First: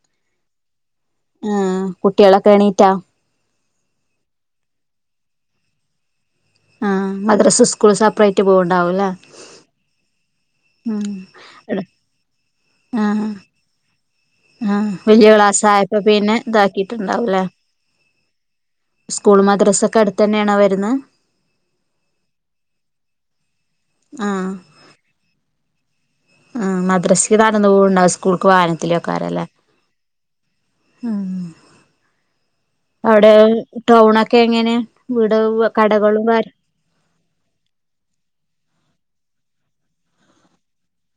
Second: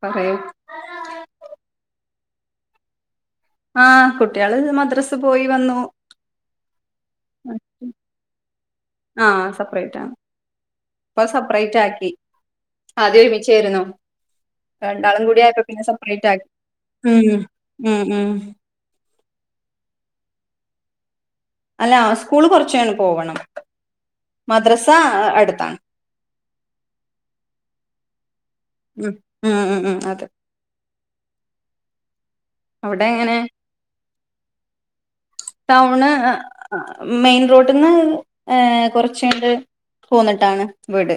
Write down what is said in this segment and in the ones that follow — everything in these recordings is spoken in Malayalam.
പറെയ് ആഹ് കുട്ട്യേളൊക്കെ എണീറ്റാേ ആഹ് കുട്ട്യാള് മദ്രസ് പോയി വന്നു ആഹ് മദ്രസും സ്കൂളും സപ്പ്റേയ്റ്റ് പോവ്ണ്ടാവുലെ ആഹ് സപ്പ്റേയ്റ്റാ ഇപ്പ സപ്പ്റേയ്റ്റാക്കി ആദ്യം ആഹ് ഒര്മിച്ചേര്ന്നു ആഹ് വെല്ല്യ ക്ലാസ്സായപ്പാെ പിന്നെ ആക്കി ഉം താക്കീട്ട്ണ്ടാവുംലേ ഉം ഉം സ്കൂളും മദ്റസൊക്കെ അട്ത്തെന്നേണോ വെര്ന്നേ അല്ലാ സ്കൂള് കൊർച്ചങ്ങണ്ട് പോവണം ആഹ് മദ്രസാ അ അട്ത്താണ് ആഹ് മദ്രസിക്ക് നടന്ന് പോവ്ണ്ടാവും സ്കൂൾക്ക് വാഹനത്തിലു ഉം ഏക്കാരംലേ ഉം ഉം ഉം അതെ ആഹ് അവിടെ അവ്ടേ എങ്ങനെ ടൗണൊക്കെ എങ്ങെനെ വീട് ടൗണ് കടകളും കാ മെയിൻ റോട്ട്ന്ന് കൊർച്ച്ങ്ങട്ട് പോന്ന്ട്ടാണ് വീട്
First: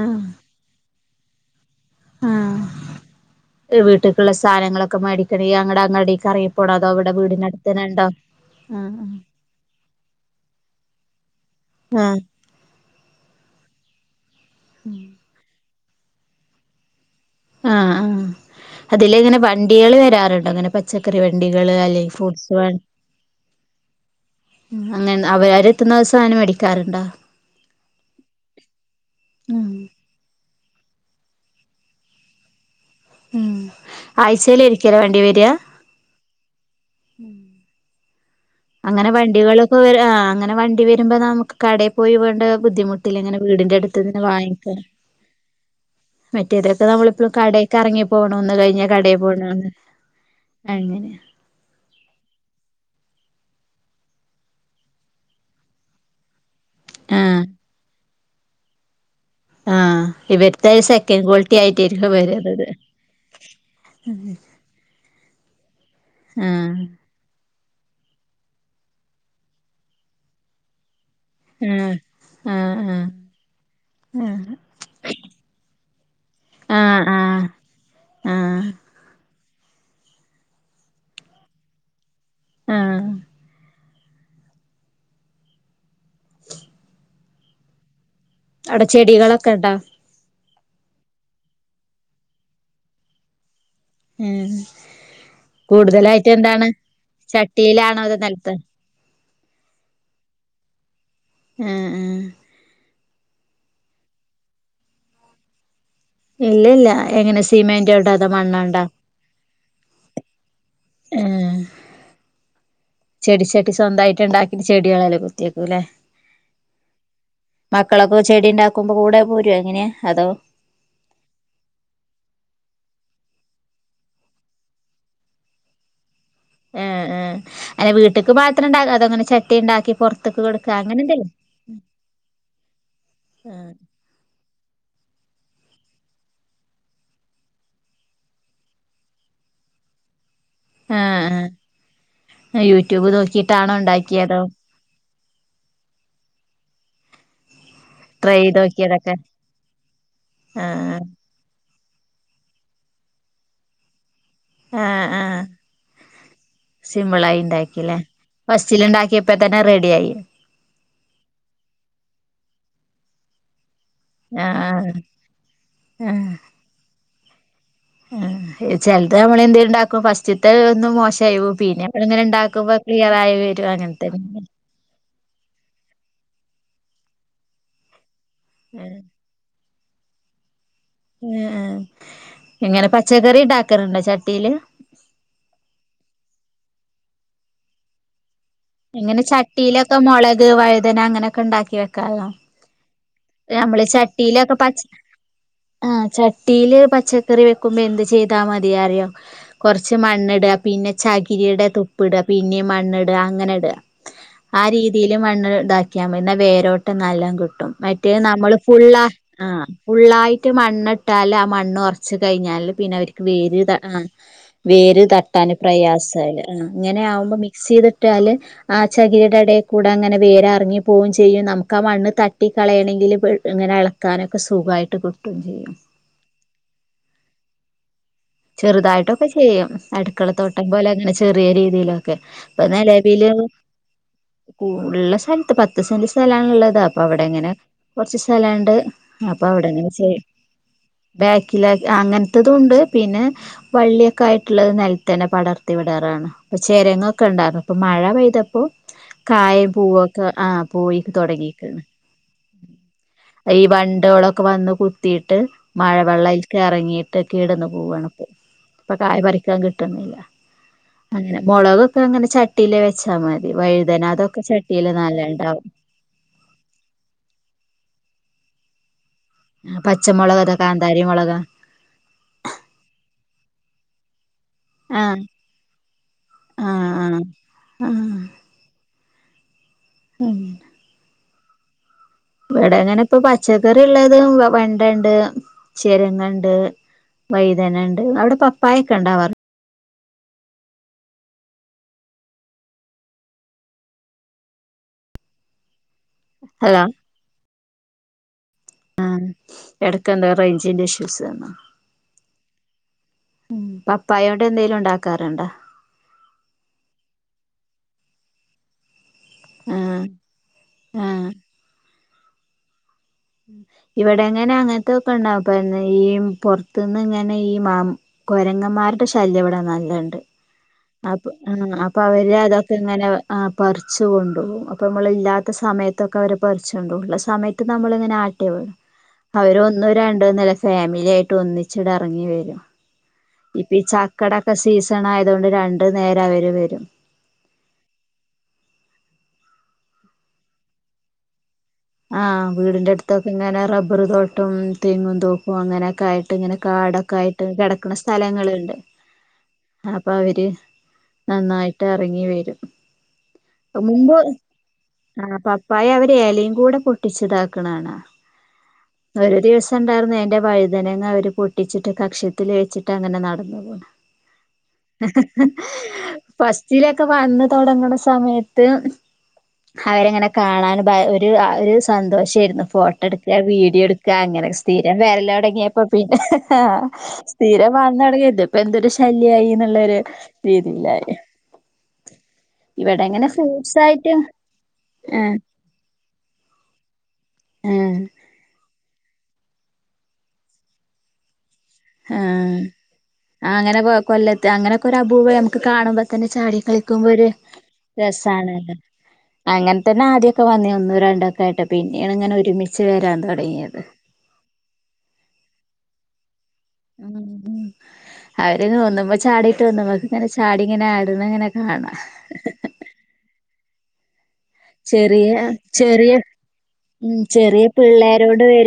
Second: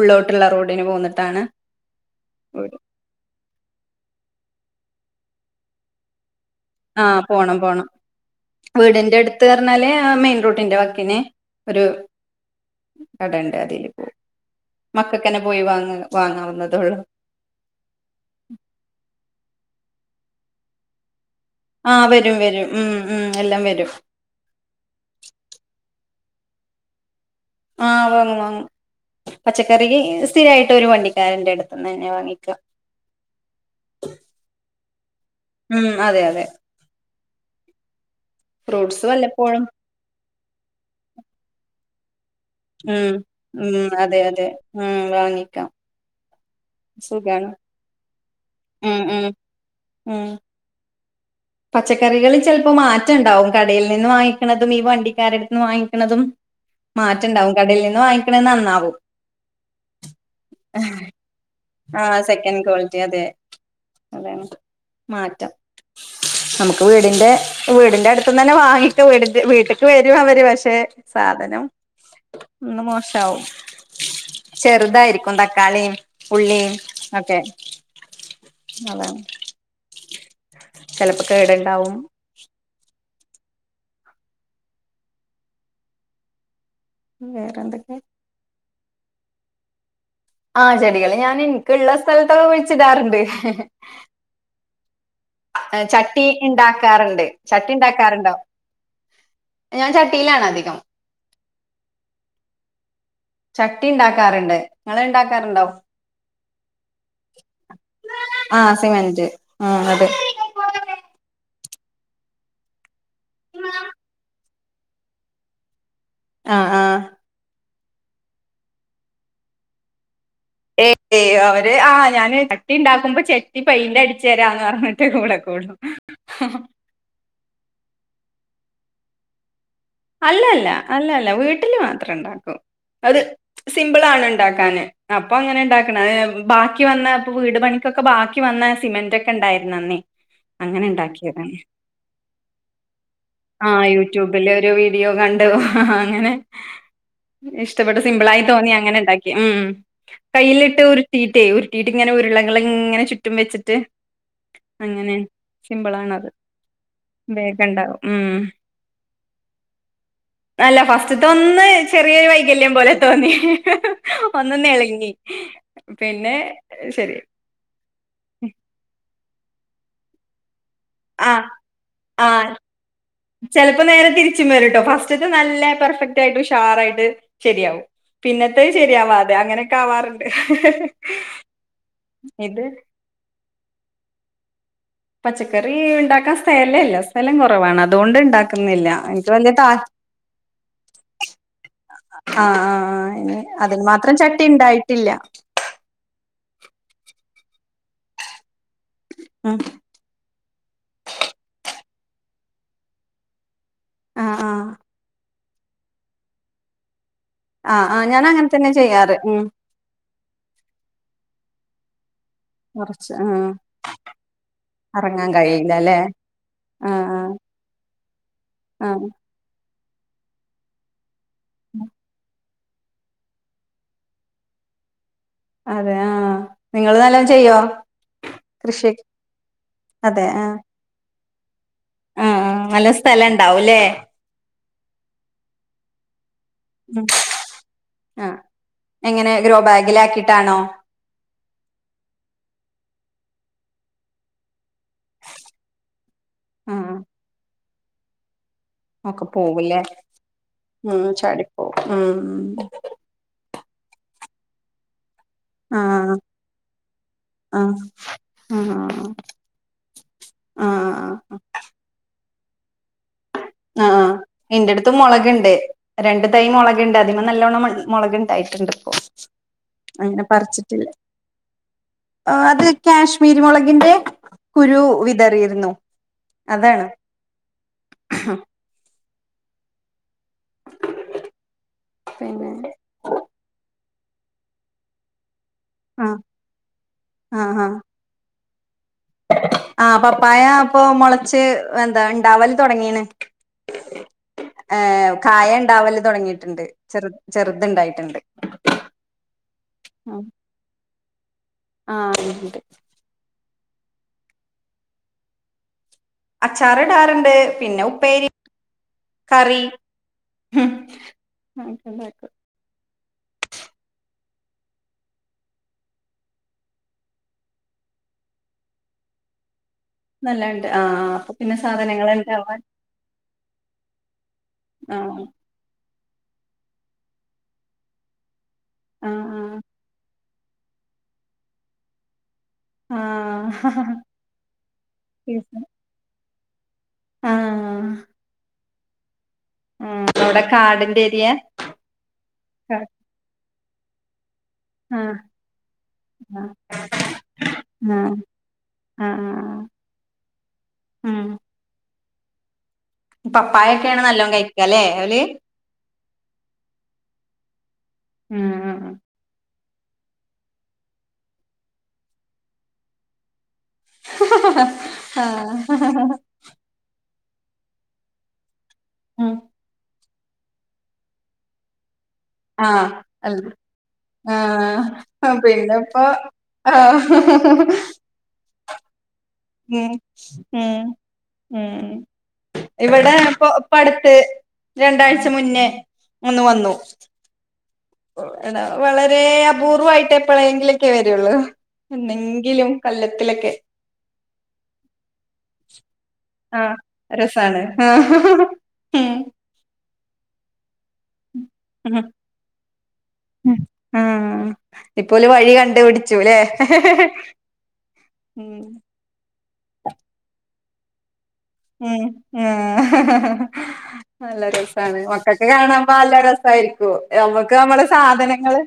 ആഹ് റോഡിന് പോന്ന്ട്ടാണ് വീട് വീട്ട്ക്ക്ള്ള സാനങ്ങളൊക്കെ മേടിക്കണെങ്കി അങ്ങട് അങ്ങാടീക്കെറയും ആഹ് പോണം പോണം ആഹ് വീടിന്റെ എട്ത്ത് പർഞ്ഞാല് മെയിൻ റോട്ടിന്റെ വക്കിന് ഒരു ആഹ് കടണ്ട് അതില് പോവും മക്കക്കന്നെ പോയി വാങ്ങ വാങ്ങാവുന്നതൊള്ളൂ ആഹ് ആഹ് അതിലെ ഇങ്ങനെ വണ്ടികള് വരാറുണ്ടോ ഇങ്ങനെ പ ച്ചക്കറി വണ്ടികള് അല്ലെ ആഹ് വരും ഫ്രൂട്സ് വ വരും ഉം ഉം എല്ലാം വരും അങ്ങനെ അവരാരത്ത്ന്നൊസം അങ്ങനെ മേടിക്കാറ്ണ്ടോ ആ വാങ്ങും വാങ്ങും ഉം പച്ചക്കറിക്കി സ്ഥിരായിട്ട് ഒരു വണ്ടിക്കാരന്റെ അട്ത്ത്ന്നന്നെ വാങ്ങിക്ക ഉം ആഴ്ചേല് ഒരിക്കല വണ്ടി വര ഉം അതെ അതെ ഉം ഫ്രൂട്ട്സ് അങ്ങനെ വല്ലപ്പോഴും വണ്ടികളൊക്കെ വര ആ അങ്ങനെ വണ്ടി വരുമ്പോ നമുക്ക് കടേ പോയി വേണ്ട് ഉം ബുദ്ധിമുട്ടില്ല ഇങ്ങനെ വീട്ന്റെ ഉം അതെ എട്ത്ത്ന്ന് അതെ വാങ്ങിക്കാന് ഉം വാങ്ങിക്കാം മറ്റേ ഇതൊക്കെ നമ്മളിപ്പോ സുഖാണ് കടേക്ക് എർങ്ങി പോണന്ന് കഴിഞ്ഞാ ഉം കടേ ഉം പോണാന്ന് അങ്ങനെ പച്ചക്കറികള് ചെൽപ്പം മാറ്റണ്ടാവും കടേൽ നിന്ന് വാങ്ങിക്ക്ണതും ഈ വണ്ടിക്കാരെട്ത്ത്ന്ന് വാങ്ങിക്ക്ണതും ആഹ് മാറ്റണ്ടാവും കടേൽ നിന്ന് വാങ്ങിക്ക്ണ നന്നാവും ആഹ് ഇവര്ത്തെ സെക്കൻഡ് ക്വാളിറ്റി ആയിട്ടെക്കാരം ആഹ് സെക്കൻഡ് വര്ന്നത് ക്വാളിറ്റി അതെ അതാണ് മാറ്റം നമുക്ക് ആഹ് വീടിന്റെ വീടിന്റെ അട്ത്ത്ന്നന്നെ വാങ്ങിക്ക വീടിന്റെ വീട്ട്ക്ക് വരു അവര് പക്ഷെ സാധനം ആഹ് ഇന്ന് ആഹ് ആഹ് മോശാവും ആഹ് ചെറ്തായിരിക്കും തക്കാളീം ഉള്ളീം ആഹ് ഒക്കെ ആഹ് ആഹ് അതാണ് ചെലപ്പ കേട്ണ്ടാവും ആഹ് വേറെ എന്തക്കെ അവ്ടെ ചെടികളൊക്ക ഇണ്ട ആ ചെടികള് ഞാന് ഇൻക്ക്ള്ള സ്ഥലത്തൊക്കെ കുഴിച്ചിടാറുണ്ട് ഉം ചട്ടി കൂടുതലായിട്ട് എന്താണ് ഇണ്ടാക്കാറ്ണ്ട് ചട്ടി ചട്ടിയിലാണോ അതോ ഇണ്ടാക്കാറുണ്ടോ നിലത്ത് ഞാൻ ചട്ടിയിലാണ് അധികം ഉം ഉം ചട്ടി ഇണ്ടാക്കാറ്ണ്ട് ഇങ്ങള് ഇണ്ടാക്കാറ്ണ്ടോ ഇല്ലല്ല എങ്ങനെ സിമെന്റ് കൊണ്ടോ അതോ ആ മണ്ണോണ്ടോ സിമെന്റ് ആ അതെ ഏഹ് ചെടി ചട്ടി സ്വന്തായിട്ട് ഇണ്ടാക്കി ചെടികളയ്‌ല് കുത്തി വെക്കൂ ലെ ആഹ് ആഹ് മക്കളൊക്ക ചെടി ഇണ്ടാക്കുമ്പ കൂടെ പോരോ എങ്ങനെ അതോ ഏയ് അവര് ആ ഞാന് ചട്ടി ഇണ്ടാക്കുമ്പ ചെട്ടി പെയിന്റടിച്ച് തരാന്ന് പർഞ്ഞിട്ട് കൂടെ കൂടും ഏ ഏ അല്ല വീട്ട്ക്ക് മാത്രംണ്ട അതോ ഇങ്ങനെ ചട്ടി ഇണ്ടാക്കി അല്ല അല്ല അല്ല അല്ല വീട്ടില് മാത്രം ഇണ്ടാക്കൂ അത് സിമ്പിളാണ് ഇണ്ടാക്കാന്. അപ്പങ്ങനെ ഇണ്ടാക്ക്ണ അത് ഞ ബാക്കി വന്ന ഇപ്പ വീട് പണിക്കൊക്കെ ബാക്കി വന്നെ സിമെന്റക്കെ ഇണ്ടായിര്ന്ന് അന്നേ. ആഹ് അങ്ങനെണ്ടാക്കിതാണ് ആഹ് യൂട്യൂബ് നോക്കിട്ടാണോ ആഹ് ഉണ്ടാക്കിയതോ യൂട്യൂബില് ഒരു വീഡിയോ കണ്ട് ഹാ അങ്ങനെ ഇഷ്ടപ്പെട്ട് ട്രൈ സിംമ്പിളായി ചെയ്ത് തോന്നി അങ്ങനെ നോക്കിയതൊക്കെ ണ്ടാക്കി ഉം കയ്യിലിട്ട് ആഹ് ഉര്ട്ടി ട്ട്യേ ഉര്ട്ടീട്ട് ഇങ്ങനെ ഉരുളകള് ങ്ങനെ ചുറ്റും വെച്ച്ട്ട് ആഹ് അങ്ങനെ ആഹ് സിമ്പിൾ ആണത് വേഗണ്ടാവു ഉം ചില്ണ്ടാക്കിപ്പോ തന്നെ റെഡിയായി അല്ല ഫസ്റ്റ്ത്തെഒന്ന് ചെറിയൊരു വൈകല്യം പോലെ തോന്നി ഒന്ന് ആഹ് നെളങ്ങി പിന്നെ ശെരിയായ് ചെൽത് അമ്മളെന്തേണ്ടാക്കും ഫസ്റ്റ്ത്തെ ഒന്ന് മോ ആഹ് ശൈവും പിന്നെ അമ്മള് ങ്ങനെ ആഹ് ണ്ടാക്കുമ്പോ ക്ലിയറായി വെരും അങ്ങനത്തെന്നെ ട്ടോ ഫസ്റ്റ്തെ നല്ല പെർഫെക്റ്റ് ആയിട്ട് ഉഷാർ ആയിട്ട് ശെരിആവും പിന്നതഹ് ആഹ് ശെരിയാവാ അങ്ങനെക്കെ ആവാറ്ണ്ട് ഹ് ഹ് ഹെ ഹ് ങ്ങ്യാ ആ ഇങ്ങനെ പച്ചക്കറി ണ്ടാക്കാറ്ണ്ടോ ചട്ടില് പച്ചക്കറി ഉണ്ടാക്കാ സ്‌തെലല്ല സ്ഥലം കൊറവാണ് അതോണ്ട് ഇണ്ടാ ഇങ്ങനെ ചട്ടിലൊക്കെ മോളക് വഴുതന അങ്ങനോക്കെ ണ്ടാക്കി വെക്കാലോ ആഹ് ആഹ് ഇനി ഞമ്മള് അതിന് മാത്രം ചട്ടി ചട്ടിലൊക്കെ പച്ച ഉണ്ടായിട്ടില്ല ആഹ് ചട്ടില് പച്ചക്കറി വെക്കുമ്പോ എന്ത് ചെയ്താ മതി അറിയോ ഉം കൊറ ച്ച് മണ്ണ്ടാ പിന്നെ ചകിരിയുടെ തുപ്പ് ടാ പിന്നീ മണ്ണ് ടാ അങ്ങനെ ടാ. ആഹ് ആ ആഹ് രീതില് മണ്ണ് താക്കിമയ് ന്ന വേരോട്ടം നല്ലോ കിട് അഹ് ആഹ് ഞാൻ അങ്ങനെ നമ്മള് തന്നെ ഫുള്ള ചെയ്യാറ് ഉം ആ ഫുള്ളായിട്ട് മണ്ണ്ട്ടാല് ആ മണ്ണ്ഒർ ച് കയിഞ്ഞാല് പിന്നെ കൊറച്ച് അവര്ക്ക് ഉം വേര് താ ആ വേര് എറങ്ങാൻ തട്ടാന് കഴിയില്ല പ്രയാസല് ഇങ്ങനെ ആഹ് ആവുമ്പോ മിക്സ് ചെയ്ത്ട്ടാല് ആ ആഹ് ചകിരിടെ ഇടെകൂടെ അങ്ങനെ വേരറ്ങ്ങി പോവും ചെയ്യും നമുക്ക് ആ ആഹ് മണ്ണ് തട്ടി കളയണെങ്കി ഇതില് ഇങ്ങനെ എളക്കാനൊക്കെ സുഖയിട്ട് കിട്ടും ചെയ്യും അതെ ആഹ് നിങ്ങള് നല്ലോ ചെയ്യോ കൃഷി ചെറുതായിട്ടൊക്കെ ചെയ്യും അതെ ആഹ് അടുക്കളത്തോട്ടം പോലെ അങ്ങനെ ചെറിയ രീതിലൊക്കെ ആഹ് ആഹ് ഇപ്പൊ നല്ല സ്ഥലം നെലവില് ഉണ്ടാവൂല്ലേ കൂ ള്ള സ്ഥലത്ത് പത്ത് സെന്റ് സ്ഥലാണ്ള്ളത് അതാ അപ്പൊ ഉം അവടെ ങ്ങനെ കൊറച്ച് ആഹ് സ്ഥലണ്ട് എങ്ങനെ അപ്പ ഗ്രോ അവടങ്ങനെ ചെയ്യും ബാഗിലാക്കിട്ടാണോ ബാക്കില അങ്ങൻത്തതു ണ്ട് പിന്നെ വള്ളിയൊക്കെ ആയിട്ട്ള്ളത് നെൽതന്നെ പടർത്തി വിടാറാണ് പ്പ ആഹ് ചെരങ്ങൊക്കെ ണ്ടാകും ഇപ്പൊ മഴ പെയ്തപ്പോ ഒക്കെ കായും പോവുല്ലേ പൂവൊക്കെ ആഹ് പോയി ഉം ചാടിപ്പോവും തൊടങ്ങിക്ണ് ഉം ഉം ഈ വണ്ടോളൊക്കെ വന്ന് കുത്തിട്ട് ആഹ് മഴവെള്ളഐൽക്ക് എറങ്ങിട്ട് കേട്ന്നു ആഹ് ആഹ് ഇപ്പൊ കായി പറിക്കാൻ കിട്ടുന്നില്ല അങ്ങനെ ആഹ് മോളകോക്കെ അങ്ങനെ ചട്ടീല് വെച്ചാ മതി വഴുതന അതൊക്കെ ചട്ടീല് നല്ല ണ്ടാവു രണ്ടു തൈ മോളക്ണ്ട് അതിമ നല്ലോണ്ണം മൊളക് ണ്ടായിട്ട്ണ്ട് ഇപ്പോ ആ പച്ചമൊളക അതാ കാന്താരി മൊളക ആഹ് അത് കേശ്മീരി മൊളകിന്റെ കുരു ആഹ് വിതറിയിരുന്നു അതാണ് ഉം ഹ ഉം പിൻ ഇവടെങ്ങനെ ഇങ്ങനെ പ്പ പച്ചക്കറി അല്ലാതെ വെണ്ടണ്ട് ആഹ് ചെരങ്ങ ണ്ട് ആഹ് വഴുതന ണ്ട് അവ്ടെ പപ്പായൊക്കെ ണ്ടാവാറ് ആഹ് പപ്പായ പ്പൊ മൊളച്ച് എന്താ ണ്ടാവല് തുടങ്ങീണ്‌. ഏഹ് കായ ണ്ടാവല്. തുടങ്ങിയിട്ടുണ്ട് ഹലോ ചെറു ചെറുതുണ്ടായിട്ടുണ്ട്. ഉം. എടക്കെന്തോ റേഞ്ചിന്റെ ഇഷ്യൂസ് വന്നോ ആഹ് ഉണ്ട് ഉം പപ്പായകൊണ്ട് എന്തേലും ഉണ്ടാക്കാറുണ്ടോ? അച്ചാറിടാറുണ്ട് പിന്നെ ഉപ്പേരി കറി ആഹ് ഹും ആഹ് അങ്ങനൊക്കെ ഉണ്ടാക്കും. ഇവിടെ അങ്ങനെ അങ്ങനത്തൊക്കെ ഉണ്ടാവും പ്പൊ എന്ന ഈ പൊറത്തുന്ന് ഇങ്ങനെ ഈ മാം കൊരങ്ങന്മാരുടെ ശല്യം ഇവിടെ നല്ലൺണ്ട് നല്ലണ്ട് ആഹ് അപ് അപ്പൊ അ പിന്നെ അപ്പൊ സാധനങ്ങൾ അവര് ഉണ്ടാവാൻ അതൊക്കെ ഇങ്ങനെ അഹ് പറിച്ചു കൊണ്ടുപോകും അപ്പൊ നമ്മൾ ആഹ് ഇല്ലാ സമയത്തൊക്കെ അവര് പറിച്ചോണ്ടു പോകു ള്ള സമയത്ത് നമ്മളിങ്ങനെ ആട്ടി വിടും അവര് ആഹ് വന്ന് രണ് ണ്ടു മൂന്നല്ല ഫാമിലി ആയിട്ട് ഒന്നിച്ചിട് ഇറങ്ങി വരും ഇപ്പ ഈ ആഹ് ചക്കേടൊക്കെ സീസൺ ആയതൊണ്ട് രണ്ടു നേരം അവര് വരും ആഹ് ആഹ് അവിടെ കാടിന്റെ ഏരിയാ? ആഹ് വീടിന്റെ അടുത്തൊക്കെ ഇങ്ങനെ റബ്ബർ തോട്ടം തെങ്ങു തോപ്പും അങ്ങനെയൊക്കെ ആയിട്ട് ആഹ് ഇങ്ങനെ കാടൊക്കെ ആയിട്ട് കിടക്കുന്ന ആഹ് സ്ഥലങ്ങളുണ്ട്. ആഹ് അപ്പൊ അവര് നന്നായിട്ട് എറങ്ങി വരും. പപ്പായൊക്കെയാണ് നല്ലോണം കഴിക്കുകല്ലേ ഓല്? പപായ അവര് എലയും കൂടെ പൊട്ടിച്ചിതാക്കണ കാണാം ആഹ് ഒരു ദിവസം ഉണ്ടായിരുന്നു എന്റെ വഴുതനങ്ങ അവര് പൊട്ടിച്ചിട്ട് കക്ഷത്തിൽ വെച്ചിട്ട് അങ്ങനെ നടന്നു പോണു. ആ ഫസ്റ്റിലൊക്കെ വന്ന് തുടങ്ങണ സമയത്ത് ഉം അവരങ്ങനെ കാണാൻ ഭയ ഒര് ര് ആ ഒര് സ് സന്തോഷമായിരുന്നു ആഹ് ഫോട്ടോ എടുക്കുക അല്ല വീഡിയോ എടുക്കുക അങ്ങനെ സ്ഥിരം വരല് ആഹ് തൊടങ്ങിയപ്പോ പിന്നെപ്പോ പിന്നെ ആ ആഹ് സ്ഥിരം വന്ന് തൊടങ്ങി ഇത് ഇപ്പൊ എന്തൊരു ശല്യമായി ഉം ഉം ഉം ഇവിടെ അങ്ങനെ ഇപ്പൊ ഫ്രൂട്ട്സ് ഇപ്പടുത്ത് ആയിട്ട് രണ്ടാഴ്ച ആഹ് മുന്നേ ഒന്ന് വന്നു ആഹ് [unintelligible] വളരെ അപൂർവായിട്ട് എപ്പോഴെങ്കിലൊക്കെ വരുള്ളൂ ആഹ് എന്നെങ്കിലും കൊല്ലത്തിലൊക്കെ. അങ്ങനെ കൊല്ലത്ത് അങ്ങനെയൊക്കെ ഒരു അപൂർവായി നമുക്ക് കാണുമ്പോ തന്നെ ചാടി ആഹ് കളിക്കുമ്പോ ഒര് രസാണ് രസാണല്ലോ ഉം അങ്ങനെ തന്നെ ആദ്യമൊക്കെ വന്ന് ഒന്നൂ രണ്ടൊക്കെ ആയിട്ട് ഉം പിന്നെയാണ് ഇങ്ങനെ ഒരുമിച്ച് വരാൻ തുടങ്ങിയത്. ആഹ് ഇപ്പോല് വഴി കണ്ടുപിടിച്ചു ല്ലെ? ഉം അവര് തോന്നുമ്പം ചാടീട്ട് വന്നു വന്നിങ്ങനെ ചാടി ഇങ്ങനെ ആടുന്നങ്ങനെ ഏഹ് നല്ല രസ് സാണ്. ചെറിയ മക്കൾക്ക് കാണാൻ പ ചെറിയ നല്ല രസമായിരിക്കും. നമ്മക്ക് നമ്മളെ സാധനങ്ങള്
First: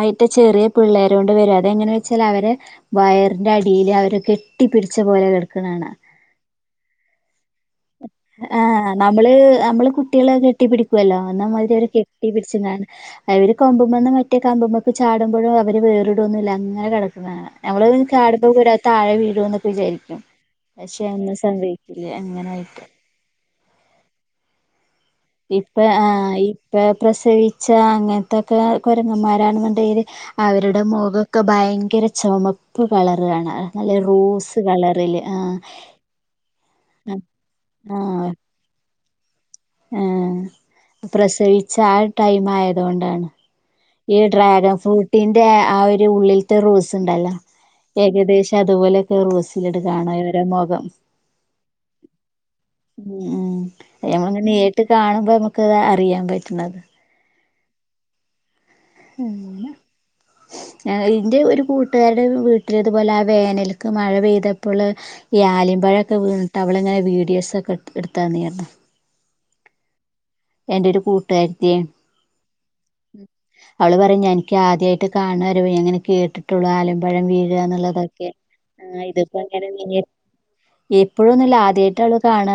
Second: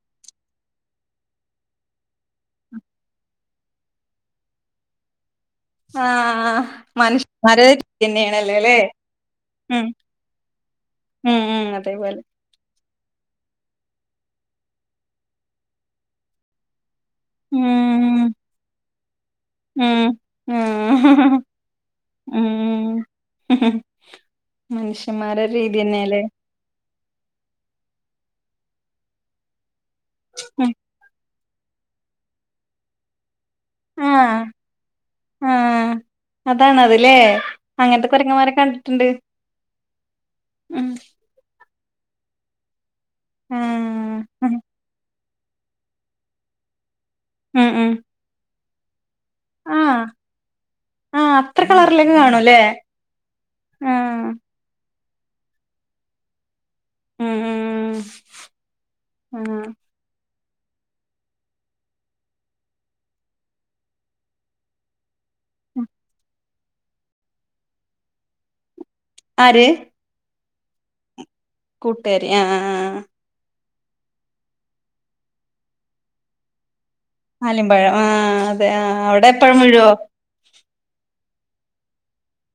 അയിറ്റെ ചെറിയ പിള്ളേരോണ്ട് വരും അതെങ്ങനെ വെച്ചാൽ അവര് വയറിന്റെ അടിയില് അവര് കെട്ടി പിടിച്ച പോലെ കെട് ക്ക്ന്ന കാണാം. ആഹ് മനുഷ്യന്മാരെ തന്നെയാണല്ലോല്ലേ ആഹ് നമ്മള് ഉം നമ്മള് കു ട്ടികളെ കെട്ടി പിടിക്കുവല്ലോ ഉം ഉം എന്നാമാതിരി അവര് അതേപോലെ കെട്ടി പിടി ച്ച് കാന്ന് അവര് കൊമ്പുമ്മന്ന് മറ്റേ കമ്പുമൊക്കെ ചാടുമ്പോഴും അവര് വേറിടോന്നുമില്ല അങ്ങനെ കിട ക്കുന്നത് കാണാം. ഞമ്മളത് ഉം കാണുമ്പ വടെ താഴെ വീഴൂന്ന് ഉം വിചാരിക്കും. പക്ഷെ ഒന്നും ഉം സംഭവിക്കൂല്ല. അങ്ങനെ ആയിട്ട് മ് മ് മനുഷ്യന്മാരുടെ രീതി തന്നെയല്ലേ ഇപ്പം പ്രസവിച്ച അങ്ങനത്തൊക്കെ കുരങ്ങന്മാരാണെന്നുണ്ടെങ്കില് ഉം അവരുടെ മുഖം ഒക്കെ ഭയങ്കര ചൊമപ്പ് കളറാണ് നല്ല ആഹ് റോസ് കളറില് ആഹ ആഹ് അതാണ് അതല്ലേ അങ്ങനത്തെ കുരങ്ങന്മാരെ കണ്ടിട്ടുണ്ട് ആഹ ഉം പ്രസവിച്ച ആ ടൈമായതു കൊണ്ടാണ് മ് ഈ ഡ്രാഗൺ ഫ്രൂട്ടിന്റെ ആ ഒരു ഉള്ളില്ത്തെ റോസുണ്ടല്ലോ ഉം ഉം ഏകദേശം അതുപോലെയൊക്കെ റോസ് ഉണ്ട് ആഹ് കാണാൻ ഇവരുടെ മുഖം ആഹ് അത്ര കളറിലൊക്കെ കാണൂല്ലേ ഉം ഉം ആഹ് നമ്മളിങ്ങനെ നേരിട്ട് കാണുമ്പോ നമ്മുക്ക് അറിയാൻ പറ്റണ് മ് മ് മ്മ് [inaudible] [inaudible] ഇന്റെ ഒരു കൂട്ടുകാരുടെ വീട്ടില ഇതുപോലെ ആ വേനൽക്ക് മഴ പെയ്തപ്പോള്. ഈ ആലിമ്പഴം ഒക്കെ വീണിട്ട് അവളങ്ങനെ വീഡിയോസൊക്കെ എടുത്തതന്നിരുന്നു. ആര് എന്റെ ഒരു കൂട്ടുകാരി കൂട്ടുകാരി ആഹ ആഹാഹാ അവള് പറഞ് എനിക്ക് ആദ്യയിട്ട് കണ്ണാണ് ഞാൻ അങ്ങനെ കേട്ടിട്ട് ട്ടുള്ളു. ആലിപഴം ആലിമ്പഴം വീഴന്നുള്ളതൊക്കെ ആഹ് അതെ ആ ആഹ് അവിടെ ഇതിപ്പോ എപ്പഴും ഇങ്ങനെ. വീഴോ എപ്പോഴന്നുല്ല ആദ്യായിട്ട് അവള് കാണാ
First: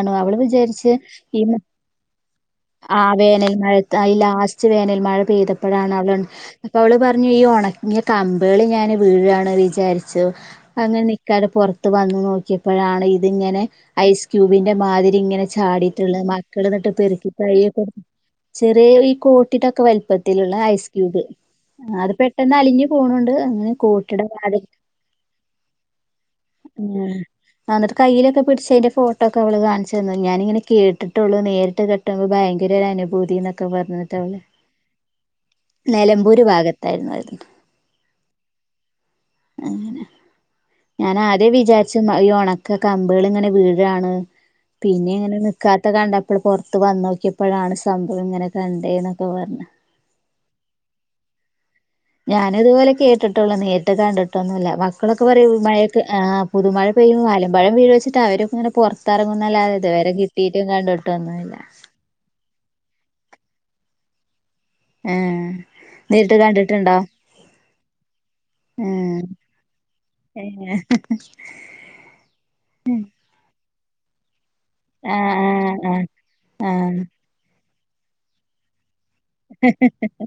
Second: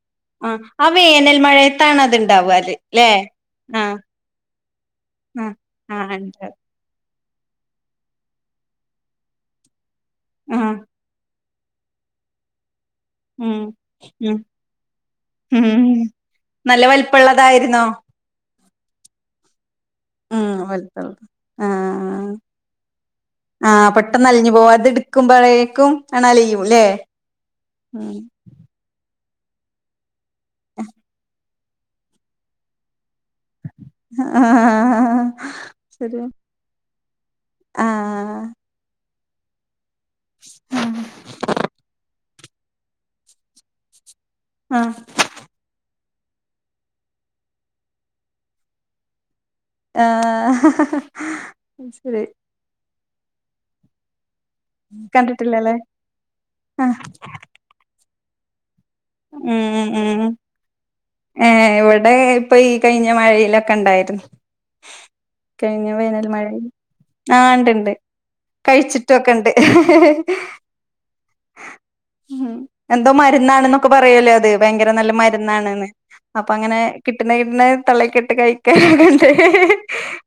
ആഹ ആ വേനൽ മഴയത്താണ് അത്ണ്ടാവൽ ആഹ വേനൽ മഴയത് ഈ ലാസ്റ്റ് വേനൽ മഴ ആഹ് പെയ്തപ്പോഴാാണ് ആഹ് അവ ഇണ്ട് അപ്പ അവള് പറഞ്ഞു ഈ ഉണങ്ങിയ കമ്പേള് ഞാന് വീഴാണ് വിചാരിച്ചു. ച്ചു, ആഹ് അങ്ങനെ നിക്കാർന്നു പുറത്ത് വന്നു നോക്കിയപ്പോഴാണ്. ഉം ഇതിങ്ങനെ ഉം ഐസ്ക്യൂബിന്റെ മാതിരി ഇങ്ങനെ ഉം ചാടിയിട്ടുള്ളത് മക്കൾ നല്ല എന്നിട്ട് പെറുക്കി താ വലിപ്പള്ളതായിരുന്നോ ചെറിയ ഈ കോട്ടിടോക്കെ പോലെ ഉം ലിപ്പത്തിലുള്ള വലുപ്പള്ളത് ഐസ്ക്യൂബ് അത് ആഹ് പെട്ടെന്ന് അലിഞ്ഞു പോണൂണ്ട് ങ്ങനെ കോട്ടി ടെ മായിര ക്കുപഴേക്കും ങ്ങട് അലിയൂലെ. ആഹ ന്നിട്ട് കയ്യിലൊക്കെ പിടിച് അയിന്റെ ഫോട്ടോക്കെ അവള് കാണിച്ചു തന്നു ഞാനിങ്ങനെ കേട്ടിട്ടുള്ളു നേരിട്ട്. ട്ട് ഭയങ്കര ഒരു അനുഭൂതി എന്നൊക്കെ പറഞ്ഞിട്ടവള്. ആഹ് നിലമ്പൂര് ഭാഗത്ത് തായിരുന്നു അത് ആഹആാാാ അങ്ങനെ ഞാൻ ആദ്യം വിചാരിച്ച് ഈ ഒന്ന ക്ക കമ്പുകൾ ഇങ്ങനെ വീഴാണ് ആഹ് പിന്നെ ഇങ്ങനെ നിക്കാത്ത കണ്ടപ്പോ പുറ ത്ത് വന് നോക്കിയപ്പോഴാണ് സംഭവം ഇങ്ങനെ കണ്ടേ ന്നക്കെ പറഞ്ഞു ആ ഹ ഹ ഞാനിത് പോലെ കേട്ടിട്ടുള്ളൂ നേരിട്ട് കണ്ടിട്ടൊന്നല്ല. മക്കളൊക്കെ പറയും കണ്ടിട്ടില്ലല്ലേ മഴൊക്കെ ആഹ പുതുമഴ ആഹ് പെയ്യും ആലിപഴം വീഴോച്ചിട്ട് അവരൊക്കെ. ത്തറങ്ങും ന്നല്ലാതെ ഇത് ഉം വരെ ഉം കിട്ടീയിട്ടും ഏ കണ്ടിട്ടോന്നുല്ല. ഇവിടെ ഇപ്പൊ ഈ കഴിഞ്ഞ മഴയിലൊക്കെ ഉണ്ടായിരുന്നു. ഏഹ് കഴിഞ്ഞ വേനൽ നേരിട്ട് മഴെൽ കണ്ടിട്ടുണ്ടോ ആഹ ണ്ട്ണ്ട് ഏഹ് കഴിച്ചിട്ടൊക്കെ ഇണ്ട്. ഏഹ് ഉം എന്തോ മരുന്നാണെന്നൊക്കെ പറയോല്ലോ അത് ഭയങ്കര നല്ല ആഹ് മരുന്നാണ്ന്ന് ആഹ് അപ്പൊ അങ്ങനെ. ആഹ് [unintelligible] ട്ട് കഴിക്കാൻ കണ്ട്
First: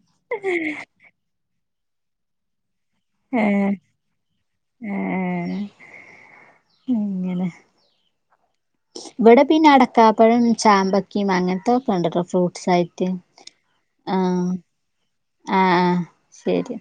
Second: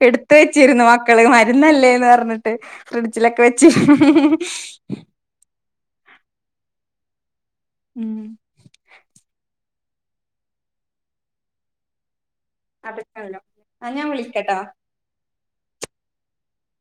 എടുത് വെച്ചിരുന്നു. ക്കള് മരുന്നല്ലേന്ന് പർഞ്ഞ്ട്ട് ഫ്രിഡ്ജിലൊക്കെ വെച്ച് ഏഹ് ഏഹ് അങ്ങനെ ഉം ഇവടെ പിന്നെ അടക്കാപ്പഴം ചാമ്പക്കിയിം അങ്ങൻത്തത്തൊക്കെ ഇണ്ട്ട്ടോ ഫ്രൂ സായിറ്റ് അതൊക്കെല്ലോ ആ ഞാൻ ആഹ് വിളിക്കട്ടോ ആഹ് ആഹ് സെര്യാ